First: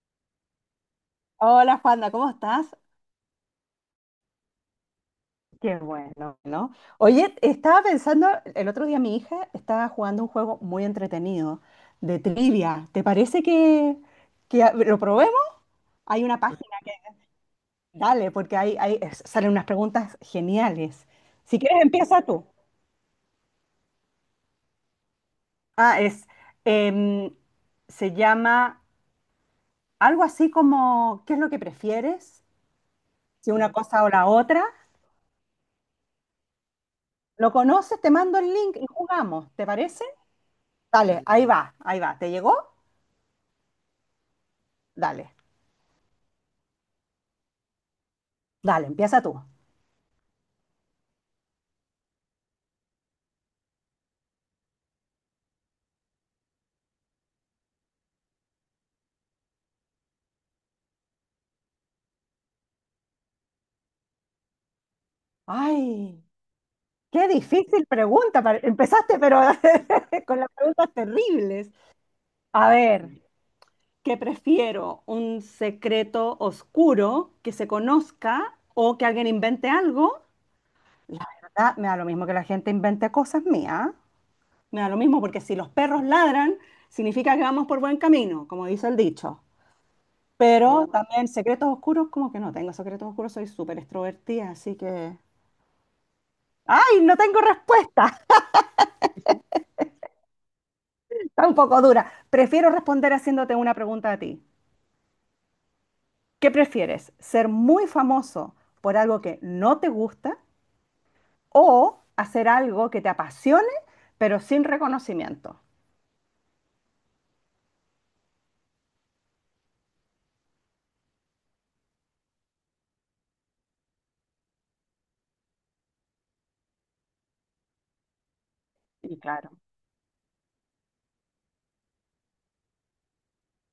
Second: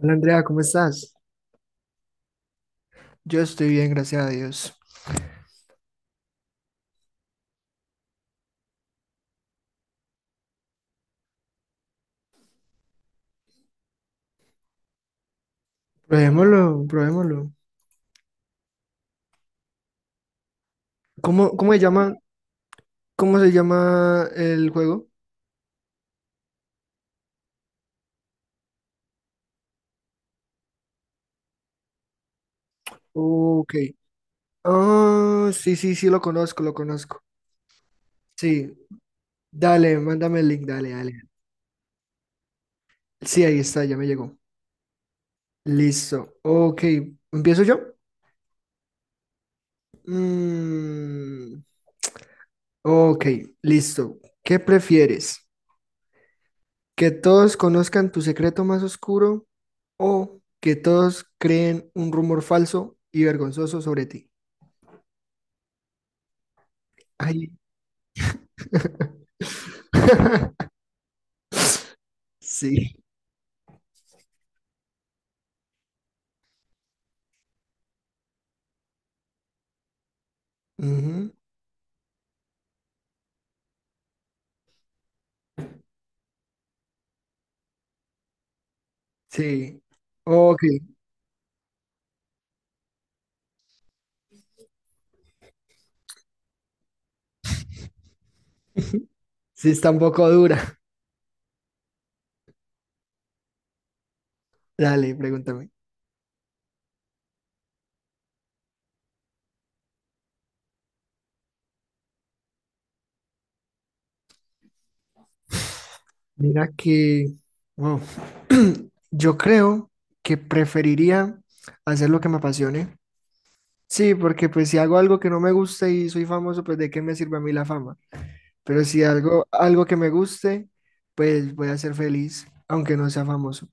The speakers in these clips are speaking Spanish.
Hola Andrea, ¿cómo estás? Hola Juanda, ¿cómo estás? Yo estoy bien, gracias a Dios. Qué bueno, ¿no? Oye, estaba pensando, el otro día mi hija estaba jugando un juego muy entretenido de trivia. ¿Te parece que lo probemos? Hay una Probémoslo, página, probémoslo. dale, porque salen unas preguntas geniales. ¿Cómo, Si cómo se quieres, llama, empieza tú. cómo se llama el juego? Ah, em, se llama algo así como, ¿qué es lo que prefieres? Si una Ok. cosa o la otra. Ah, sí, sí, sí, lo conozco, lo conozco. ¿Lo conoces? Te mando el Sí, link y jugamos, ¿te dale, parece? mándame el link, dale, dale. Dale, ahí va, ahí va. ¿Te llegó? Sí, ahí está, ya me llegó. Dale. Listo. Ok, ¿empiezo yo? Dale, empieza tú. Mm, ok, listo. ¿Qué prefieres? Que todos conozcan tu secreto más oscuro o que todos creen un rumor falso y vergonzoso sobre ti. Ay, qué Ay. difícil pregunta. Empezaste, pero con las preguntas terribles. A Sí. ver, ¿qué prefiero? ¿Un secreto oscuro que se conozca o que alguien invente algo? La Ujú. verdad, me da lo mismo que la gente invente cosas mías. Me da lo mismo porque si los perros ladran, significa que vamos por buen camino, como dice el dicho. Sí. Ok. Pero también secretos oscuros, como que no tengo secretos oscuros, soy súper extrovertida, así que. ¡Ay, no tengo respuesta! Sí, está un poco dura. Está un poco dura. Prefiero responder haciéndote una pregunta a ti. Dale, pregúntame. ¿Qué prefieres? ¿Ser muy famoso por algo que no te gusta o hacer algo que te apasione pero sin reconocimiento? Mira que, wow. Yo creo que preferiría hacer lo que me apasione. Sí, porque pues si hago algo que no me gusta y soy famoso, pues ¿de qué me sirve a mí la fama? Pero si Y algo, claro. algo que me guste, pues voy a ser feliz, aunque no sea famoso.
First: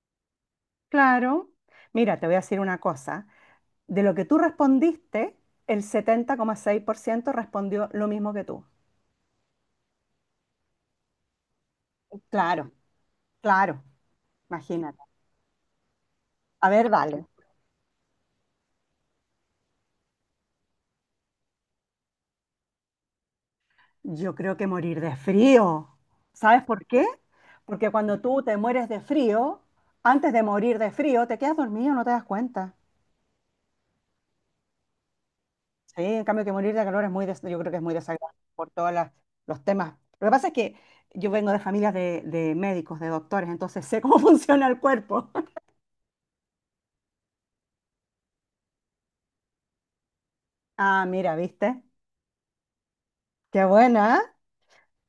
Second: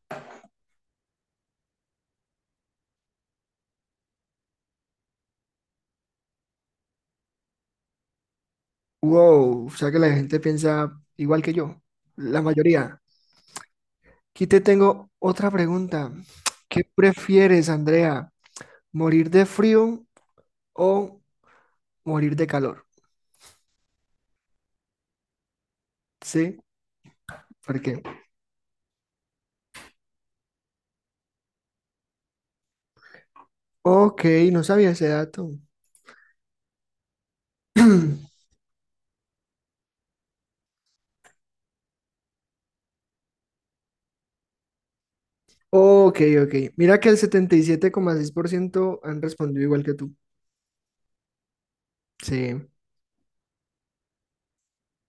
Claro. Mira, te voy a decir una cosa. De lo que tú respondiste, el 70,6% respondió lo mismo que tú. Wow, o sea que la gente piensa igual que yo, la Claro, mayoría. claro. Aquí te Imagínate. tengo otra pregunta. A ¿Qué ver, dale. prefieres, Andrea? ¿Morir de frío o morir de calor? Yo creo que morir de frío. ¿Sí? ¿Sabes por qué? ¿Por Porque qué? cuando tú te mueres de frío, antes de morir de frío, te quedas dormido, no te das cuenta. Ok, no sabía ese dato. Sí, en cambio que morir de calor es muy, yo creo que es muy desagradable por todos los temas. Lo que pasa es que yo vengo de familias de médicos, de doctores, entonces sé cómo funciona el cuerpo. Ok, ok. Mira que el 77,6% han respondido igual que tú. Ah, mira, ¿viste? Sí. Qué buena, ¿eh?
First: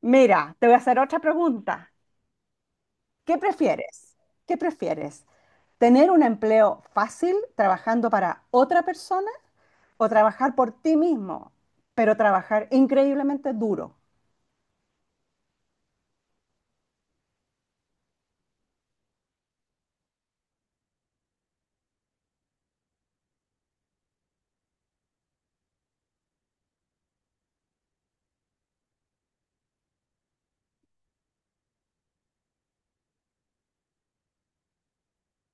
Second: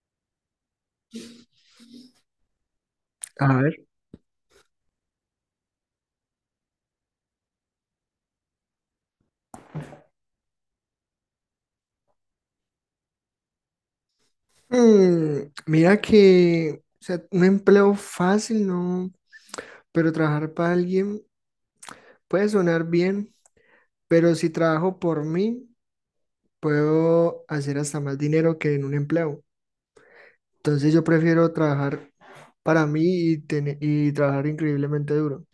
Mira, te voy a hacer otra pregunta. ¿Qué A ver. prefieres? ¿Qué prefieres? ¿Tener un empleo fácil trabajando para otra persona o trabajar por ti mismo, pero trabajar increíblemente duro? Mira que, o sea, un empleo fácil, ¿no? Pero trabajar para alguien puede sonar bien, pero si trabajo por mí, puedo hacer hasta más dinero que en un empleo. Entonces yo prefiero trabajar para mí y, tener, y trabajar increíblemente duro.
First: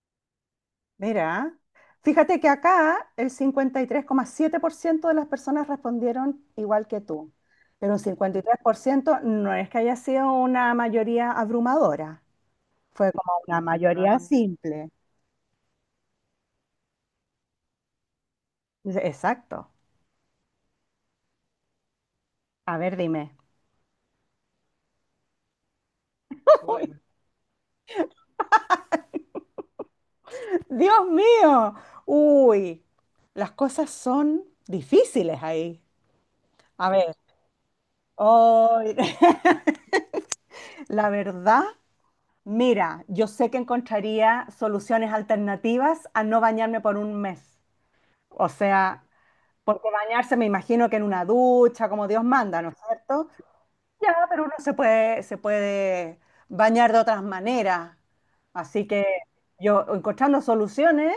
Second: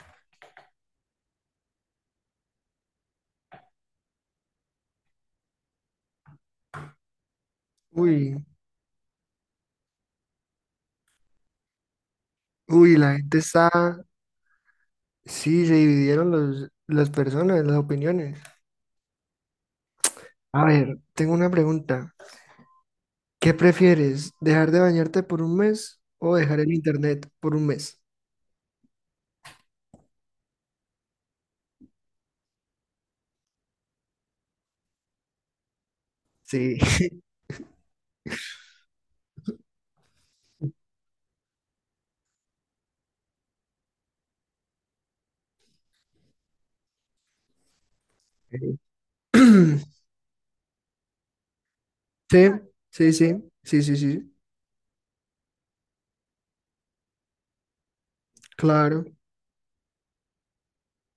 Mira, fíjate que acá el 53,7% de las personas respondieron igual que tú, pero un Uy, 53% no es que haya sido una mayoría abrumadora, uy, fue la como gente una está, mayoría, claro, simple. sí, se dividieron los, las personas, las opiniones. Dice, exacto. A ver, tengo una pregunta. A ver, dime. ¿Qué prefieres, dejar de bañarte por un mes o dejar el Bueno, internet por un mes? Dios mío, uy, las cosas son difíciles ahí. Sí. A ver, hoy, la verdad, mira, yo sé que encontraría soluciones alternativas a no bañarme por un mes. O sea, porque bañarse me imagino que en una ducha, como Dios Sí, manda, ¿no es sí, cierto? sí, sí, sí, Ya, sí, pero uno se puede bañar de otras maneras. Así claro, que yo encontrando soluciones,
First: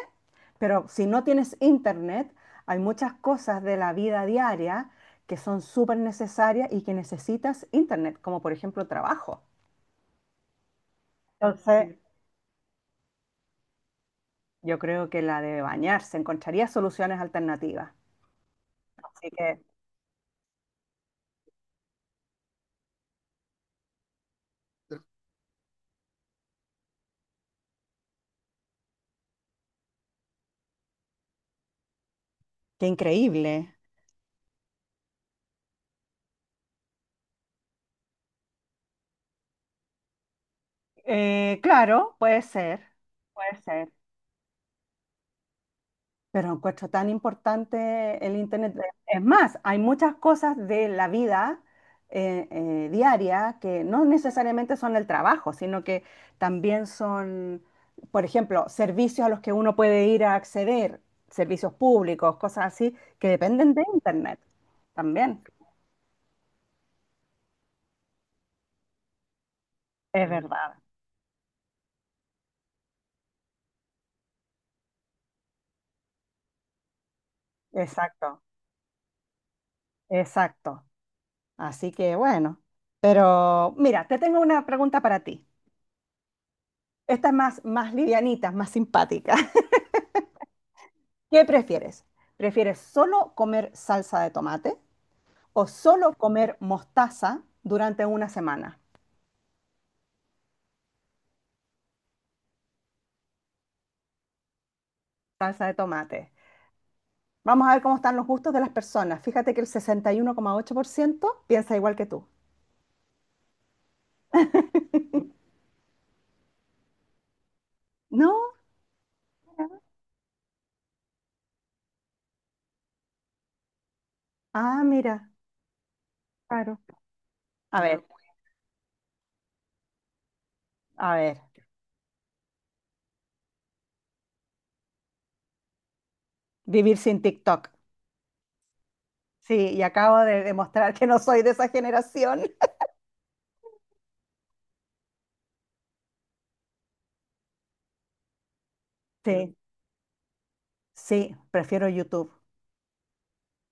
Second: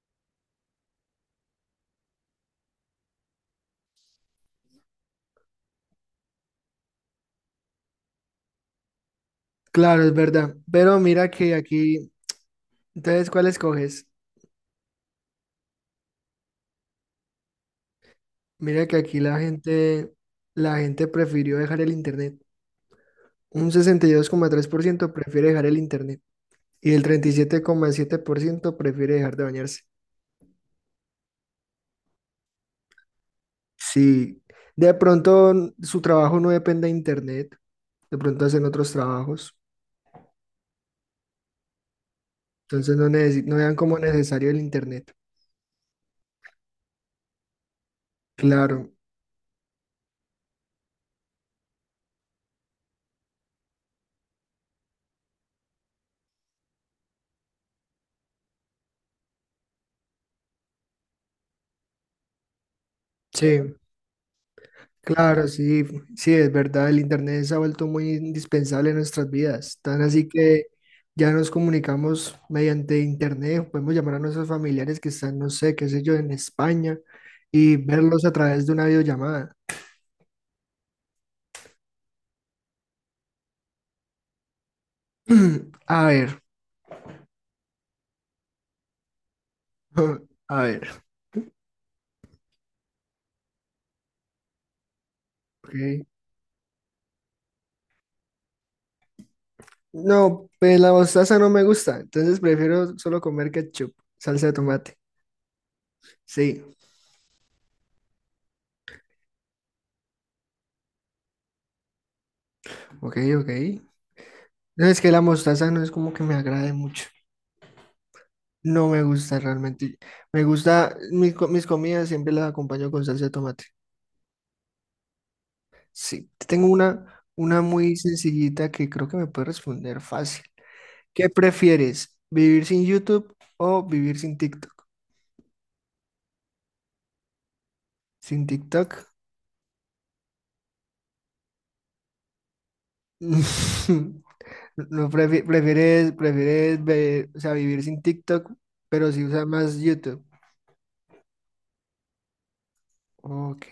pero si no tienes internet, hay muchas cosas de la vida diaria que son súper necesarias y que necesitas internet, como por ejemplo trabajo. claro, es verdad. Pero mira que Entonces, aquí, entonces, ¿cuál escoges? yo creo que la de bañarse, encontraría soluciones alternativas. Mira que aquí Así que, la gente prefirió dejar el internet. Un 62,3% prefiere dejar el internet y el treinta y siete coma siete por ciento prefiere dejar de bañarse. qué increíble. Sí, de pronto su trabajo no depende de internet, de pronto hacen otros trabajos, Claro, puede ser, entonces no, no puede vean ser. como necesario el internet. Pero encuentro tan importante el Internet. Claro, Es más, hay muchas cosas de la vida diaria que no necesariamente son el trabajo, sino que también son, por ejemplo, servicios a los que uno puede ir a acceder, servicios públicos, cosas así, que sí, dependen de Internet también. claro, sí, sí, es verdad, el Internet se ha vuelto muy indispensable en nuestras vidas, tan Es así que verdad, ya nos comunicamos mediante Internet, podemos llamar a nuestros familiares que están, no sé, qué sé yo, en España y verlos a exacto. través de una videollamada. Exacto. Así que bueno, pero mira, te tengo una pregunta para ti. A ver, Esta es más, más livianita, más simpática. a ver, ¿Qué prefieres? ¿Prefieres solo comer salsa de tomate o ok. solo comer mostaza durante una semana? No, pues la mostaza no me gusta, entonces prefiero solo comer ketchup, salsa de tomate. Salsa de tomate. Sí, Vamos a ver cómo están los gustos de las personas. Fíjate que el 61,8% piensa igual que tú. ok, ok. No, es que la mostaza no es como que me agrade mucho. ¿No? No me gusta realmente. Me gusta, mis comidas siempre las acompaño con salsa de tomate. Ah, mira. Sí, tengo una A, no, muy ver, sencillita que creo que me puede responder fácil. a ¿Qué ver. prefieres? ¿Vivir sin YouTube o vivir sin TikTok? Vivir sin TikTok. ¿Sin TikTok? Sí, y acabo de demostrar que no soy de esa generación. No, prefieres, prefieres o sea, vivir sin TikTok, pero si usas Sí. más YouTube. Sí, prefiero YouTube. Ok.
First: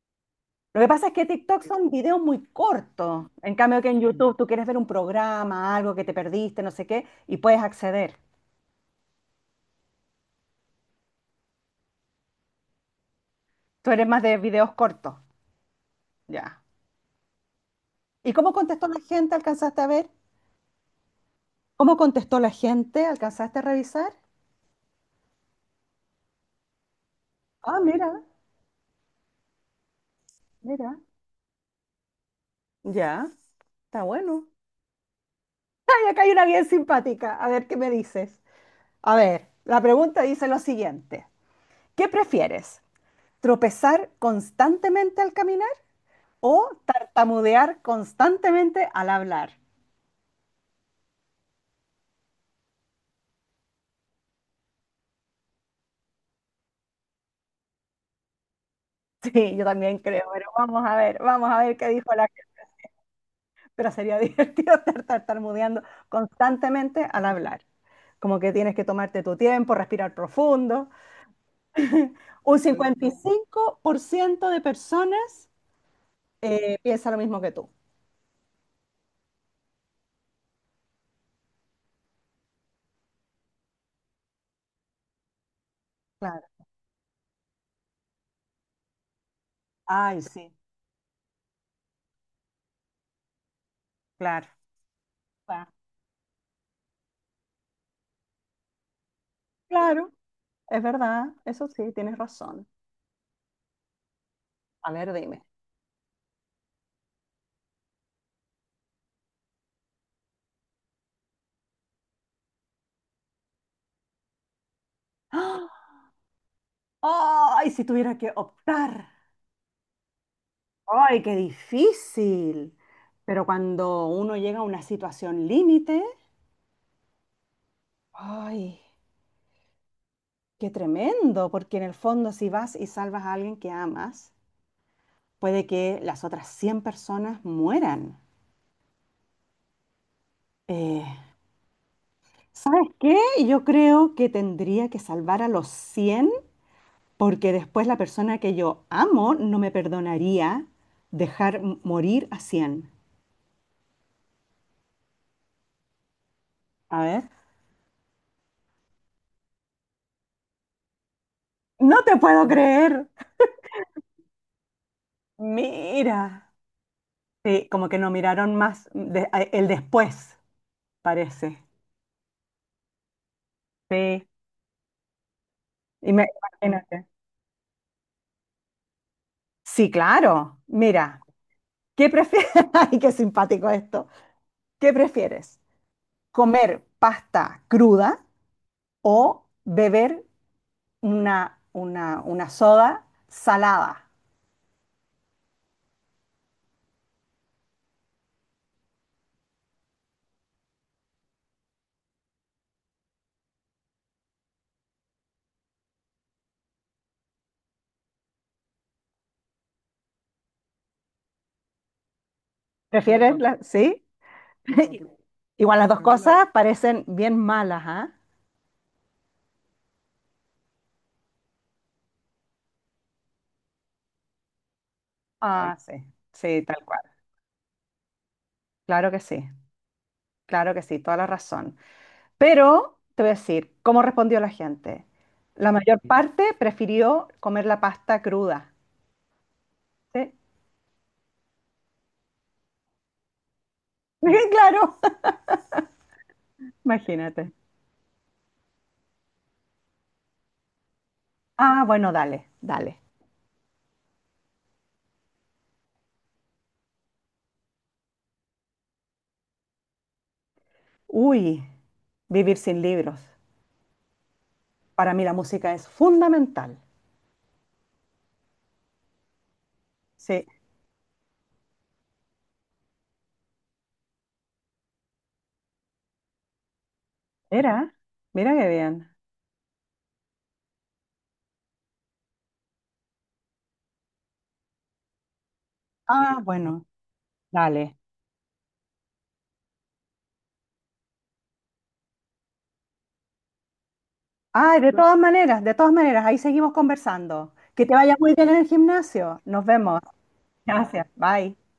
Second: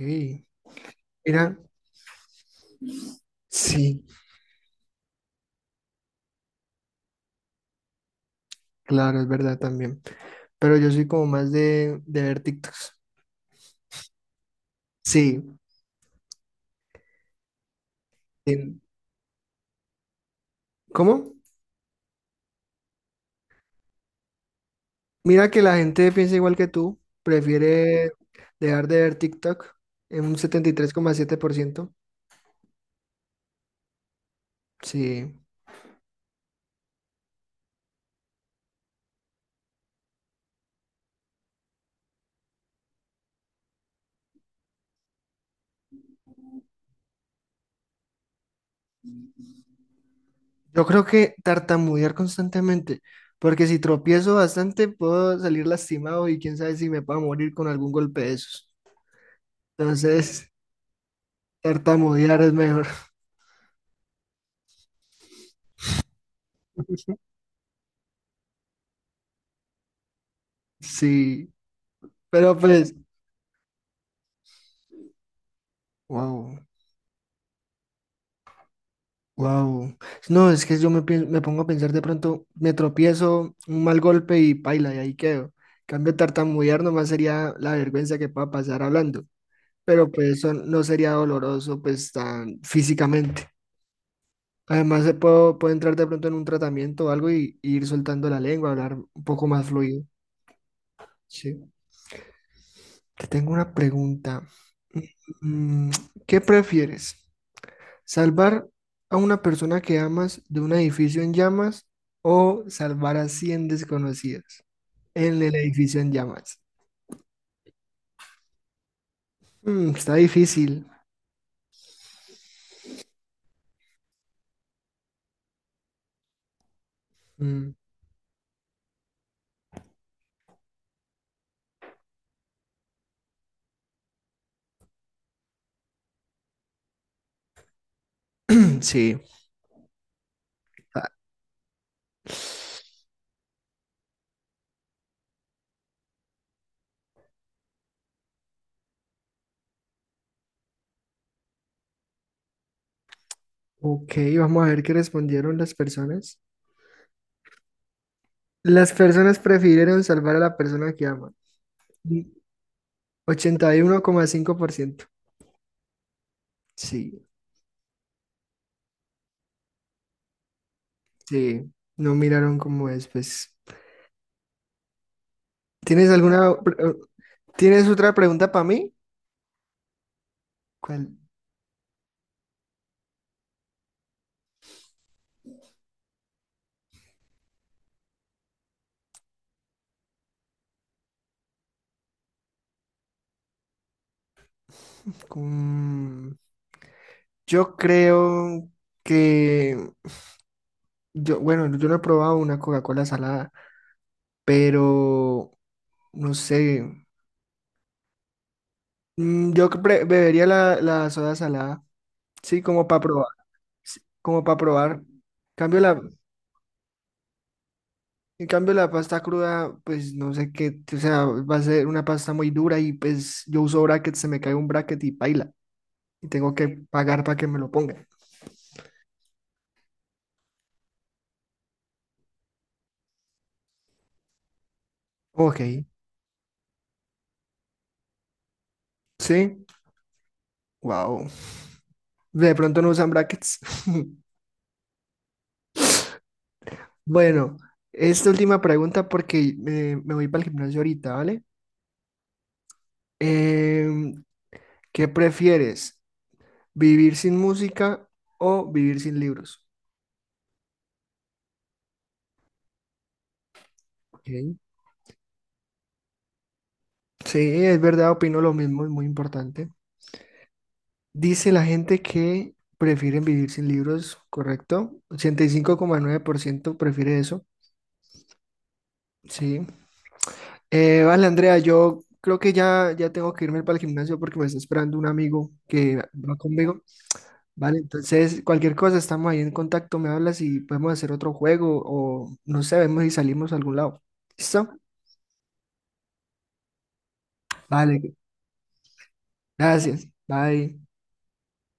Lo que pasa es que Mira, TikTok son videos muy cortos. En cambio que en sí, YouTube tú quieres ver un programa, algo que te perdiste, no sé qué, y puedes acceder. claro, es verdad también. Pero yo soy como más de ver TikToks. Tú eres más de videos cortos. Sí. Ya. ¿Y cómo En- contestó la gente? ¿Alcanzaste a ver? ¿Cómo? ¿Cómo contestó la gente? ¿Alcanzaste a revisar? Mira que la gente piensa igual que tú, Ah, prefiere mira, dejar de ver TikTok en un setenta y tres mira. coma siete por ciento. Ya, está bueno. Sí, Ay, acá hay una bien simpática. A ver, ¿qué me dices? A ver, la pregunta dice lo siguiente. ¿Qué prefieres? ¿Tropezar constantemente al caminar o tartamudear constantemente al hablar? yo creo que tartamudear constantemente, porque si tropiezo bastante puedo salir lastimado y quién sabe si me puedo morir con algún golpe de esos. Sí, yo también creo, Entonces, pero vamos a ver qué dijo la. tartamudear es mejor. Pero sería divertido estar tartamudeando constantemente al hablar. Como que tienes que tomarte tu tiempo, respirar profundo. Sí, pero Un pues, 55% de personas wow. Piensa lo mismo que tú. Wow. No, es que yo me pongo a pensar de pronto, me tropiezo, un mal golpe y paila, y ahí quedo. Cambio Claro. tartamudear nomás sería la vergüenza que pueda pasar hablando, pero Ay, pues sí, eso no sería doloroso pues tan físicamente. claro. Además, puedo Claro, entrar de pronto en un tratamiento o algo y ir soltando la lengua, hablar un poco más fluido. claro, es verdad, Sí. eso sí, tienes razón. Te tengo una pregunta. A ver, dime. Mm, ¿Qué prefieres? Salvar a una persona que amas de un edificio en llamas o salvar a 100 desconocidos en el ¡Ah! edificio en llamas. Ay, si tuviera que optar. Está difícil. Ay, qué difícil. Pero cuando uno llega a una situación límite, Mm, ay, qué tremendo, porque en el fondo si vas y salvas a alguien que amas, puede que las otras 100 personas mueran. sí. Eh, Ah, ¿Sabes qué? Yo creo que tendría que salvar a los 100, porque después la persona que yo amo no me perdonaría dejar morir a 100. ok, vamos a ver qué respondieron las personas. A ver. Las personas prefirieron salvar a la persona que aman. No te Mm, puedo creer. 81,5%. Mira. Sí, Sí, como que no miraron más el después, parece. sí. No miraron cómo es, pues. Sí. ¿Tienes Y me- Imagínate. Otra pregunta para mí? Sí, claro. ¿Cuál? Mira, ¿qué prefieres? Ay, qué simpático esto. ¿Qué prefieres? ¿Comer pasta cruda o beber una soda salada? Mm, Yo creo que yo, bueno, yo no he probado una Coca-Cola salada, pero no sé. Yo bebería la soda salada, sí, como para probar, ¿Prefieres la? sí, ¿Sí? como para probar. Igual Cambio las la, dos cosas parecen bien malas, ¿ah? en cambio la pasta cruda, pues no sé qué, o sea, va a ser una pasta muy dura y pues yo uso bracket, se me cae un bracket y paila, Ah, sí. y tengo Sí, tal que cual. pagar para que me lo pongan. Claro que sí. Claro que sí, toda la razón. Pero te voy a decir cómo respondió la gente. Ok, La mayor parte prefirió comer la pasta cruda. sí, ¿Sí? wow. De pronto no usan brackets. Claro, imagínate. Bueno, esta última pregunta porque me voy para el gimnasio ahorita, ¿vale? Ah, bueno, dale, dale. Em, ¿Qué prefieres? ¿Vivir sin música o vivir sin libros? Uy, vivir sin libros. Ok. Para mí la música es fundamental. Sí, es verdad, opino lo mismo, es muy importante. Sí. Dice la gente que prefieren vivir sin libros, ¿correcto? 85,9% prefiere eso, Mira, mira qué bien. sí. Vale, Andrea, yo creo que ya tengo que irme para el gimnasio porque me está esperando un amigo que va Ah, conmigo. bueno, Vale, dale. entonces cualquier cosa, estamos ahí en contacto, me hablas y podemos hacer otro juego o no sé, vemos si salimos a algún lado. ¿Listo? Ay, de todas maneras, ahí seguimos conversando. Que te Vale, vaya muy bien en el gimnasio. Nos vemos. gracias. Bye. Gracias. Bye.